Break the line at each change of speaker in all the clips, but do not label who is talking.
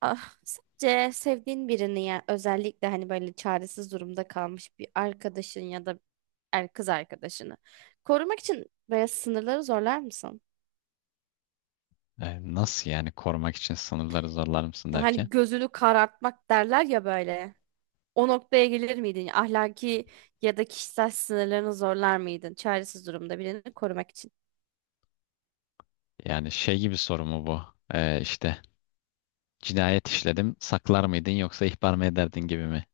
Ah, sadece sevdiğin birini yani özellikle hani böyle çaresiz durumda kalmış bir arkadaşın ya da kız arkadaşını korumak için böyle sınırları zorlar mısın?
Nasıl yani korumak için sınırları zorlar mısın derken?
Hani gözünü karartmak derler ya böyle. O noktaya gelir miydin? Ahlaki ya da kişisel sınırlarını zorlar mıydın? Çaresiz durumda birini korumak için.
Yani şey gibi soru mu bu? İşte cinayet işledim saklar mıydın yoksa ihbar mı ederdin gibi mi?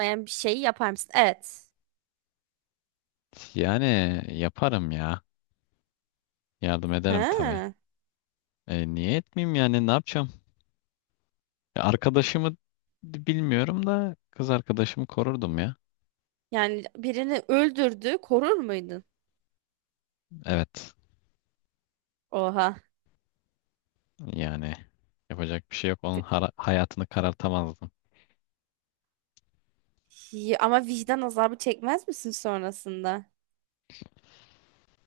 Yani bir şeyi yapar mısın? Evet.
Yani yaparım ya. Yardım ederim tabii.
Ha.
Niye etmeyeyim yani ne yapacağım? Arkadaşımı bilmiyorum da kız arkadaşımı korurdum ya.
Yani birini öldürdü, korur muydun?
Evet
Oha.
yani yapacak bir şey yok. Onun hayatını karartamazdım.
Ama vicdan azabı çekmez misin sonrasında?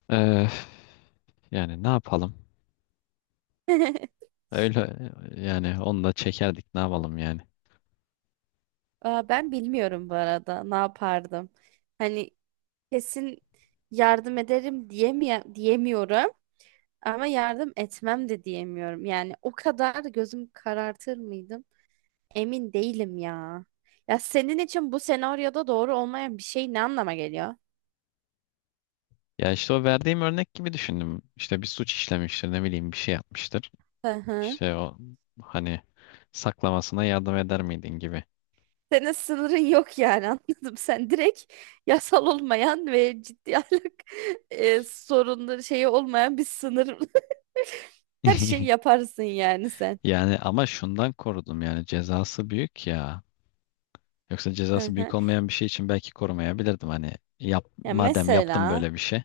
E, Yani ne yapalım? Öyle yani onu da çekerdik ne yapalım yani.
Aa, ben bilmiyorum bu arada ne yapardım. Hani kesin yardım ederim diyemiyorum ama yardım etmem de diyemiyorum. Yani o kadar gözüm karartır mıydım? Emin değilim ya. Ya senin için bu senaryoda doğru olmayan bir şey ne anlama geliyor?
Ya işte o verdiğim örnek gibi düşündüm. İşte bir suç işlemiştir, ne bileyim bir şey yapmıştır.
Hı hı.
İşte o hani saklamasına yardım eder miydin gibi.
Senin sınırın yok yani anladım. Sen direkt yasal olmayan ve ciddi ahlak sorunları şeyi olmayan bir sınır. Her şeyi yaparsın yani sen.
Yani ama şundan korudum yani cezası büyük ya. Yoksa
Hı
cezası büyük
hı.
olmayan bir şey için belki korumayabilirdim hani yap,
Ya
madem yaptım
mesela
böyle bir şey.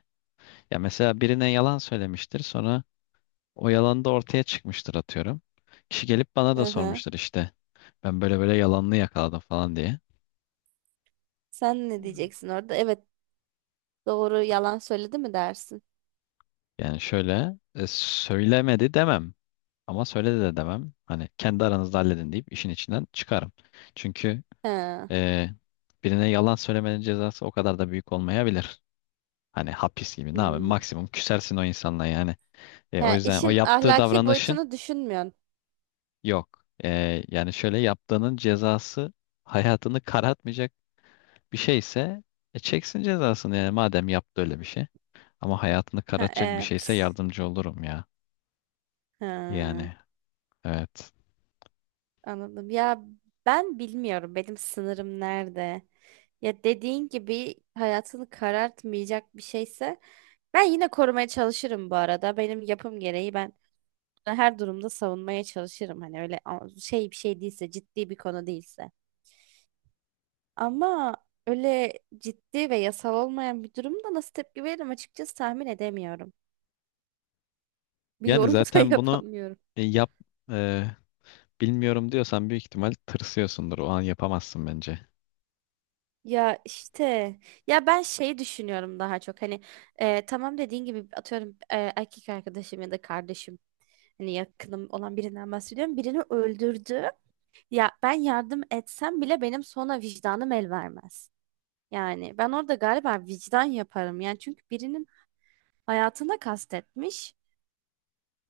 Ya mesela birine yalan söylemiştir sonra o yalan da ortaya çıkmıştır atıyorum. Kişi gelip bana da
hı hı.
sormuştur işte ben böyle böyle yalanını yakaladım falan diye.
Sen ne diyeceksin orada? Evet doğru yalan söyledi mi dersin?
Yani şöyle söylemedi demem ama söyledi de demem. Hani kendi aranızda halledin deyip işin içinden çıkarım. Çünkü
Ha.
e, birine yalan söylemenin cezası o kadar da büyük olmayabilir. Hani hapis gibi ne yapayım
Hmm.
maksimum küsersin o insanla yani. O
Ha,
yüzden o
işin
yaptığı
ahlaki
davranışın
boyutunu düşünmüyorsun.
yok. Yani şöyle yaptığının cezası hayatını karartmayacak bir şeyse çeksin cezasını yani madem yaptı öyle bir şey. Ama hayatını
Ha,
karartacak bir şeyse
evet.
yardımcı olurum ya.
Ha,
Yani evet.
anladım. Ya ben bilmiyorum benim sınırım nerede. Ya dediğin gibi hayatını karartmayacak bir şeyse ben yine korumaya çalışırım bu arada. Benim yapım gereği ben her durumda savunmaya çalışırım. Hani öyle şey bir şey değilse ciddi bir konu değilse. Ama öyle ciddi ve yasal olmayan bir durumda nasıl tepki veririm açıkçası tahmin edemiyorum. Bir
Yani
yorum da
zaten bunu
yapamıyorum.
e, yap e, bilmiyorum diyorsan büyük ihtimal tırsıyorsundur. O an yapamazsın bence.
Ya işte ya ben şey düşünüyorum daha çok hani tamam dediğin gibi atıyorum erkek arkadaşım ya da kardeşim hani yakınım olan birinden bahsediyorum birini öldürdü ya ben yardım etsem bile benim sonra vicdanım el vermez yani ben orada galiba vicdan yaparım yani çünkü birinin hayatına kastetmiş.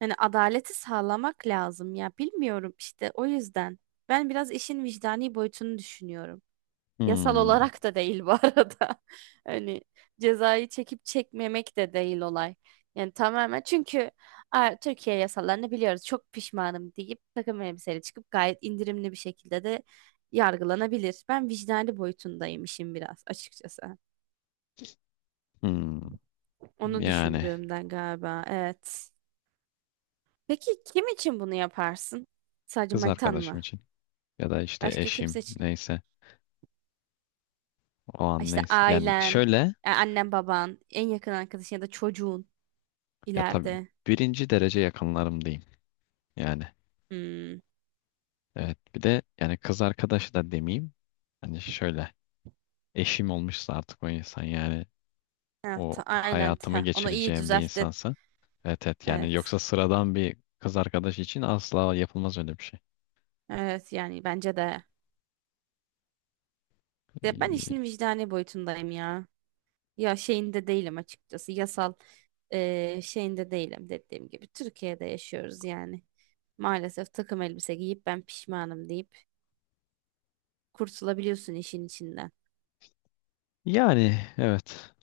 Yani adaleti sağlamak lazım ya bilmiyorum işte o yüzden. Ben biraz işin vicdani boyutunu düşünüyorum. Yasal
Hmm,
olarak da değil bu arada. Hani cezayı çekip çekmemek de değil olay. Yani tamamen çünkü "Aa, Türkiye yasalarını biliyoruz çok pişmanım deyip takım elbiseyle çıkıp gayet indirimli bir şekilde de yargılanabilir. Ben vicdani boyutundayım işin biraz açıkçası.
hmm.
Onu
Yani
düşündüğümden galiba evet. Peki kim için bunu yaparsın? Sadece
kız
manitan
arkadaşım
mı?
için ya da işte
Başka
eşim
kimse için.
neyse o an
İşte
neyse. Yani
ailen,
şöyle
annen baban, en yakın arkadaşın ya da çocuğun
ya tabii
ileride.
birinci derece yakınlarım diyeyim. Yani
Hmm.
evet bir de yani kız arkadaşı da demeyeyim. Hani şöyle eşim olmuşsa artık o insan yani
Ha,
o
aynen.
hayatımı
Ha, onu iyi
geçireceğim bir
düzelttin.
insansa. Evet evet yani
Evet.
yoksa sıradan bir kız arkadaş için asla yapılmaz öyle bir şey.
Evet yani bence de. De ben
Ee,
işin vicdani boyutundayım ya. Ya şeyinde değilim açıkçası. Yasal şeyinde değilim dediğim gibi. Türkiye'de yaşıyoruz yani. Maalesef takım elbise giyip ben pişmanım deyip kurtulabiliyorsun işin içinden.
Yani evet.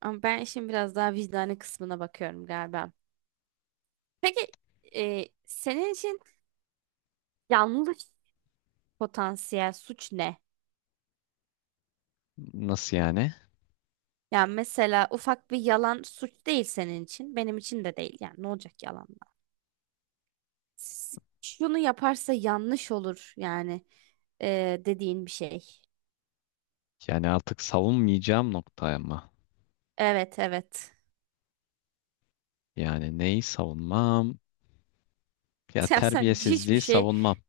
Ama ben işin biraz daha vicdani kısmına bakıyorum galiba. Peki senin için yanlış potansiyel suç ne?
Nasıl yani?
Yani mesela ufak bir yalan suç değil senin için. Benim için de değil. Yani ne olacak yalanla? S- Şunu yaparsa yanlış olur yani dediğin bir şey.
Yani artık savunmayacağım noktaya mı?
Evet evet.
Yani neyi savunmam? Ya
Ya sen hiçbir
terbiyesizliği
şey.
savunmam.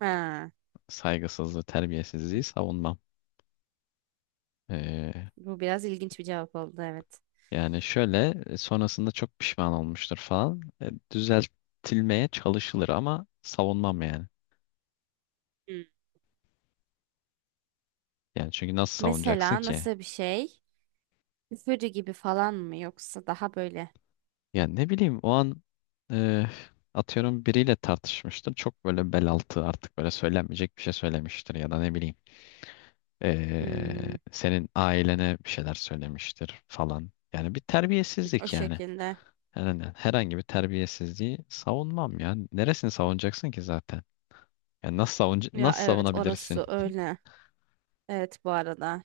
Ha,
Saygısızlığı, terbiyesizliği savunmam. Ee,
bu biraz ilginç bir cevap oldu evet.
Yani şöyle sonrasında çok pişman olmuştur falan. Düzeltilmeye çalışılır ama savunmam yani.
Hmm.
Yani çünkü nasıl savunacaksın
Mesela
ki?
nasıl bir şey? Üfürü gibi falan mı yoksa daha böyle?
Ya ne bileyim o an e, atıyorum biriyle tartışmıştır. Çok böyle bel altı artık böyle söylenmeyecek bir şey söylemiştir ya da ne bileyim
Hmm,
senin ailene bir şeyler söylemiştir falan. Yani bir
o
terbiyesizlik yani.
şekilde.
Herhangi bir terbiyesizliği savunmam ya. Neresini savunacaksın ki zaten? Ya
Ya
nasıl
evet
savunabilirsin?
orası öyle. Evet bu arada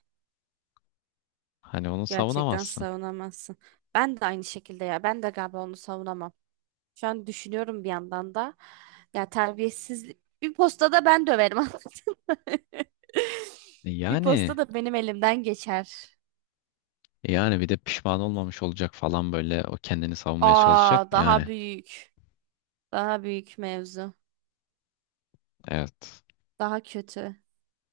Hani onu
gerçekten
savunamazsın.
savunamazsın. Ben de aynı şekilde ya ben de galiba onu savunamam. Şu an düşünüyorum bir yandan da. Ya terbiyesizlik bir postada ben döverim. anladın mı?
E
Bir posta
Yani
da benim elimden geçer.
e yani bir de pişman olmamış olacak falan böyle o kendini savunmaya çalışacak.
Aa daha
Yani
büyük. Daha büyük mevzu.
evet.
Daha kötü.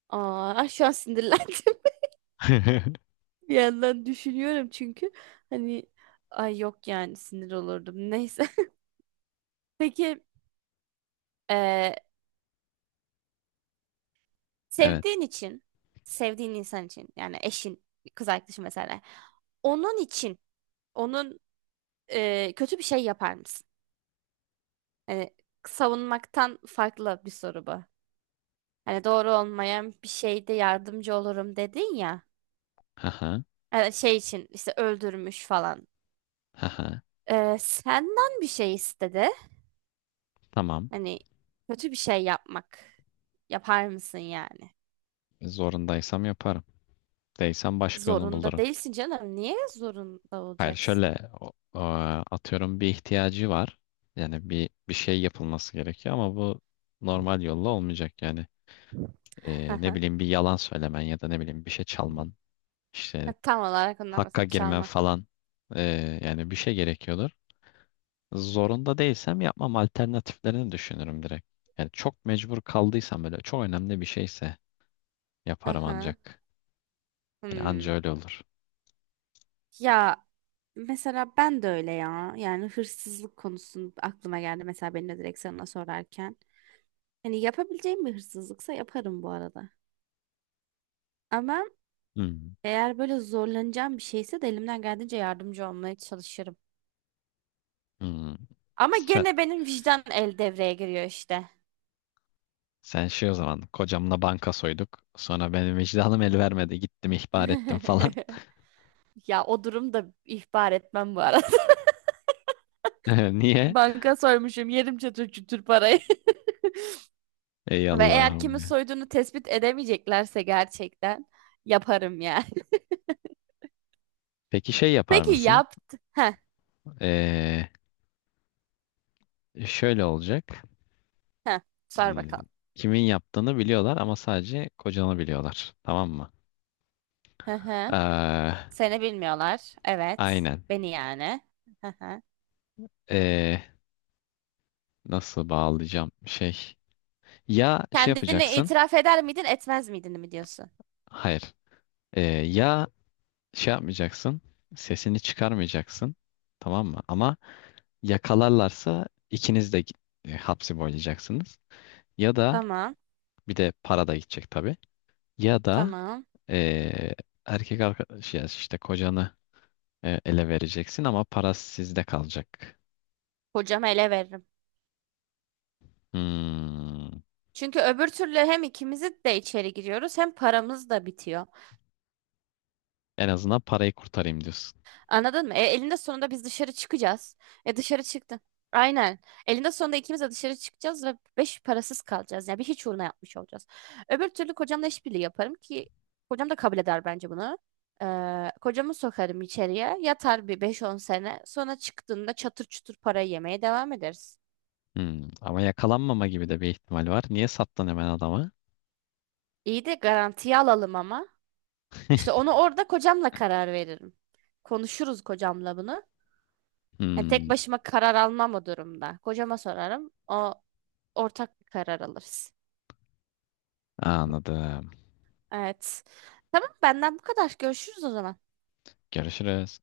Aa şu an sinirlendim. Bir yandan düşünüyorum çünkü hani ay yok yani sinir olurdum. Neyse. Peki eee,
Evet.
sevdiğin için, sevdiğin insan için yani eşin, kız arkadaşın mesela. Onun için, onun kötü bir şey yapar mısın? Yani savunmaktan farklı bir soru bu. Hani doğru olmayan bir şeyde yardımcı olurum dedin ya.
Haha,
Yani şey için işte öldürmüş falan.
haha.
E, senden bir şey istedi.
Tamam.
Hani kötü bir şey yapmak. Yapar mısın yani?
Zorundaysam yaparım. Değilsem başka yolunu
Zorunda
bulurum.
değilsin canım. Niye zorunda
Hayır,
olacaksın?
şöyle atıyorum bir ihtiyacı var. Yani bir şey yapılması gerekiyor ama bu normal yolla olmayacak yani. Ne bileyim bir yalan söylemen ya da ne bileyim bir şey çalman, işte
Tam olarak ondan
hakka
bahsediyorum.
girmen
Çalmak.
falan. Yani bir şey gerekiyordur. Zorunda değilsem yapmam alternatiflerini düşünürüm direkt. Yani çok mecbur kaldıysam böyle çok önemli bir şeyse yaparım
Aha.
ancak. Yani anca
Hmm.
öyle olur.
Ya mesela ben de öyle ya. Yani hırsızlık konusu aklıma geldi mesela beni de direkt sana sorarken. Hani yapabileceğim bir hırsızlıksa yaparım bu arada. Ama
Hmm.
eğer böyle zorlanacağım bir şeyse de elimden geldiğince yardımcı olmaya çalışırım.
Hmm.
Ama
Sen,
gene benim vicdan el devreye giriyor işte.
sen şey o zaman kocamla banka soyduk. Sonra benim vicdanım el vermedi. Gittim ihbar ettim falan.
Ya o durumda ihbar etmem bu arada.
Niye?
Banka soymuşum yerim çatır çutur parayı.
Ey
Ve eğer
Allah'ım.
kimi
Ya.
soyduğunu tespit edemeyeceklerse gerçekten yaparım yani.
Peki şey yapar
Peki
mısın?
yaptı. Heh,
Ee, Şöyle olacak.
heh. Sor
Ee,
bakalım.
Kimin yaptığını biliyorlar ama sadece kocanı biliyorlar. Tamam mı?
Hı hı.
Ee,
Seni bilmiyorlar. Evet.
aynen.
Beni yani. Hı hı.
Ee, Nasıl bağlayacağım şey? Ya şey
Kendini
yapacaksın.
itiraf eder miydin, etmez miydin mi diyorsun?
Hayır. Ee, ya şey yapmayacaksın. Sesini çıkarmayacaksın. Tamam mı? Ama Yakalarlarsa ikiniz de hapsi boylayacaksınız. Ya da
Tamam.
bir de para da gidecek tabii. Ya da
Tamam.
e, erkek arkadaş ya işte kocanı ele vereceksin ama para sizde kalacak.
Kocama ele veririm.
Hmm.
Çünkü öbür türlü hem ikimiz de içeri giriyoruz hem paramız da bitiyor.
En azından parayı kurtarayım diyorsun.
Anladın mı? E, elinde sonunda biz dışarı çıkacağız. E dışarı çıktın. Aynen. Elinde sonunda ikimiz de dışarı çıkacağız ve beş parasız kalacağız. Yani bir hiç uğruna yapmış olacağız. Öbür türlü kocamla işbirliği yaparım ki kocam da kabul eder bence bunu. Kocamı sokarım içeriye. Yatar bir beş on sene. Sonra çıktığında çatır çutur parayı yemeye devam ederiz.
Hmm. Ama yakalanmama gibi de bir ihtimal var. Niye sattın hemen adama?
İyi de garantiye alalım ama. İşte onu orada kocamla karar veririm. Konuşuruz kocamla bunu. Yani
Hmm.
tek başıma karar almam o durumda. Kocama sorarım. O ortak bir karar alırız.
Anladım.
Evet. Tamam benden bu kadar. Görüşürüz o zaman.
Görüşürüz.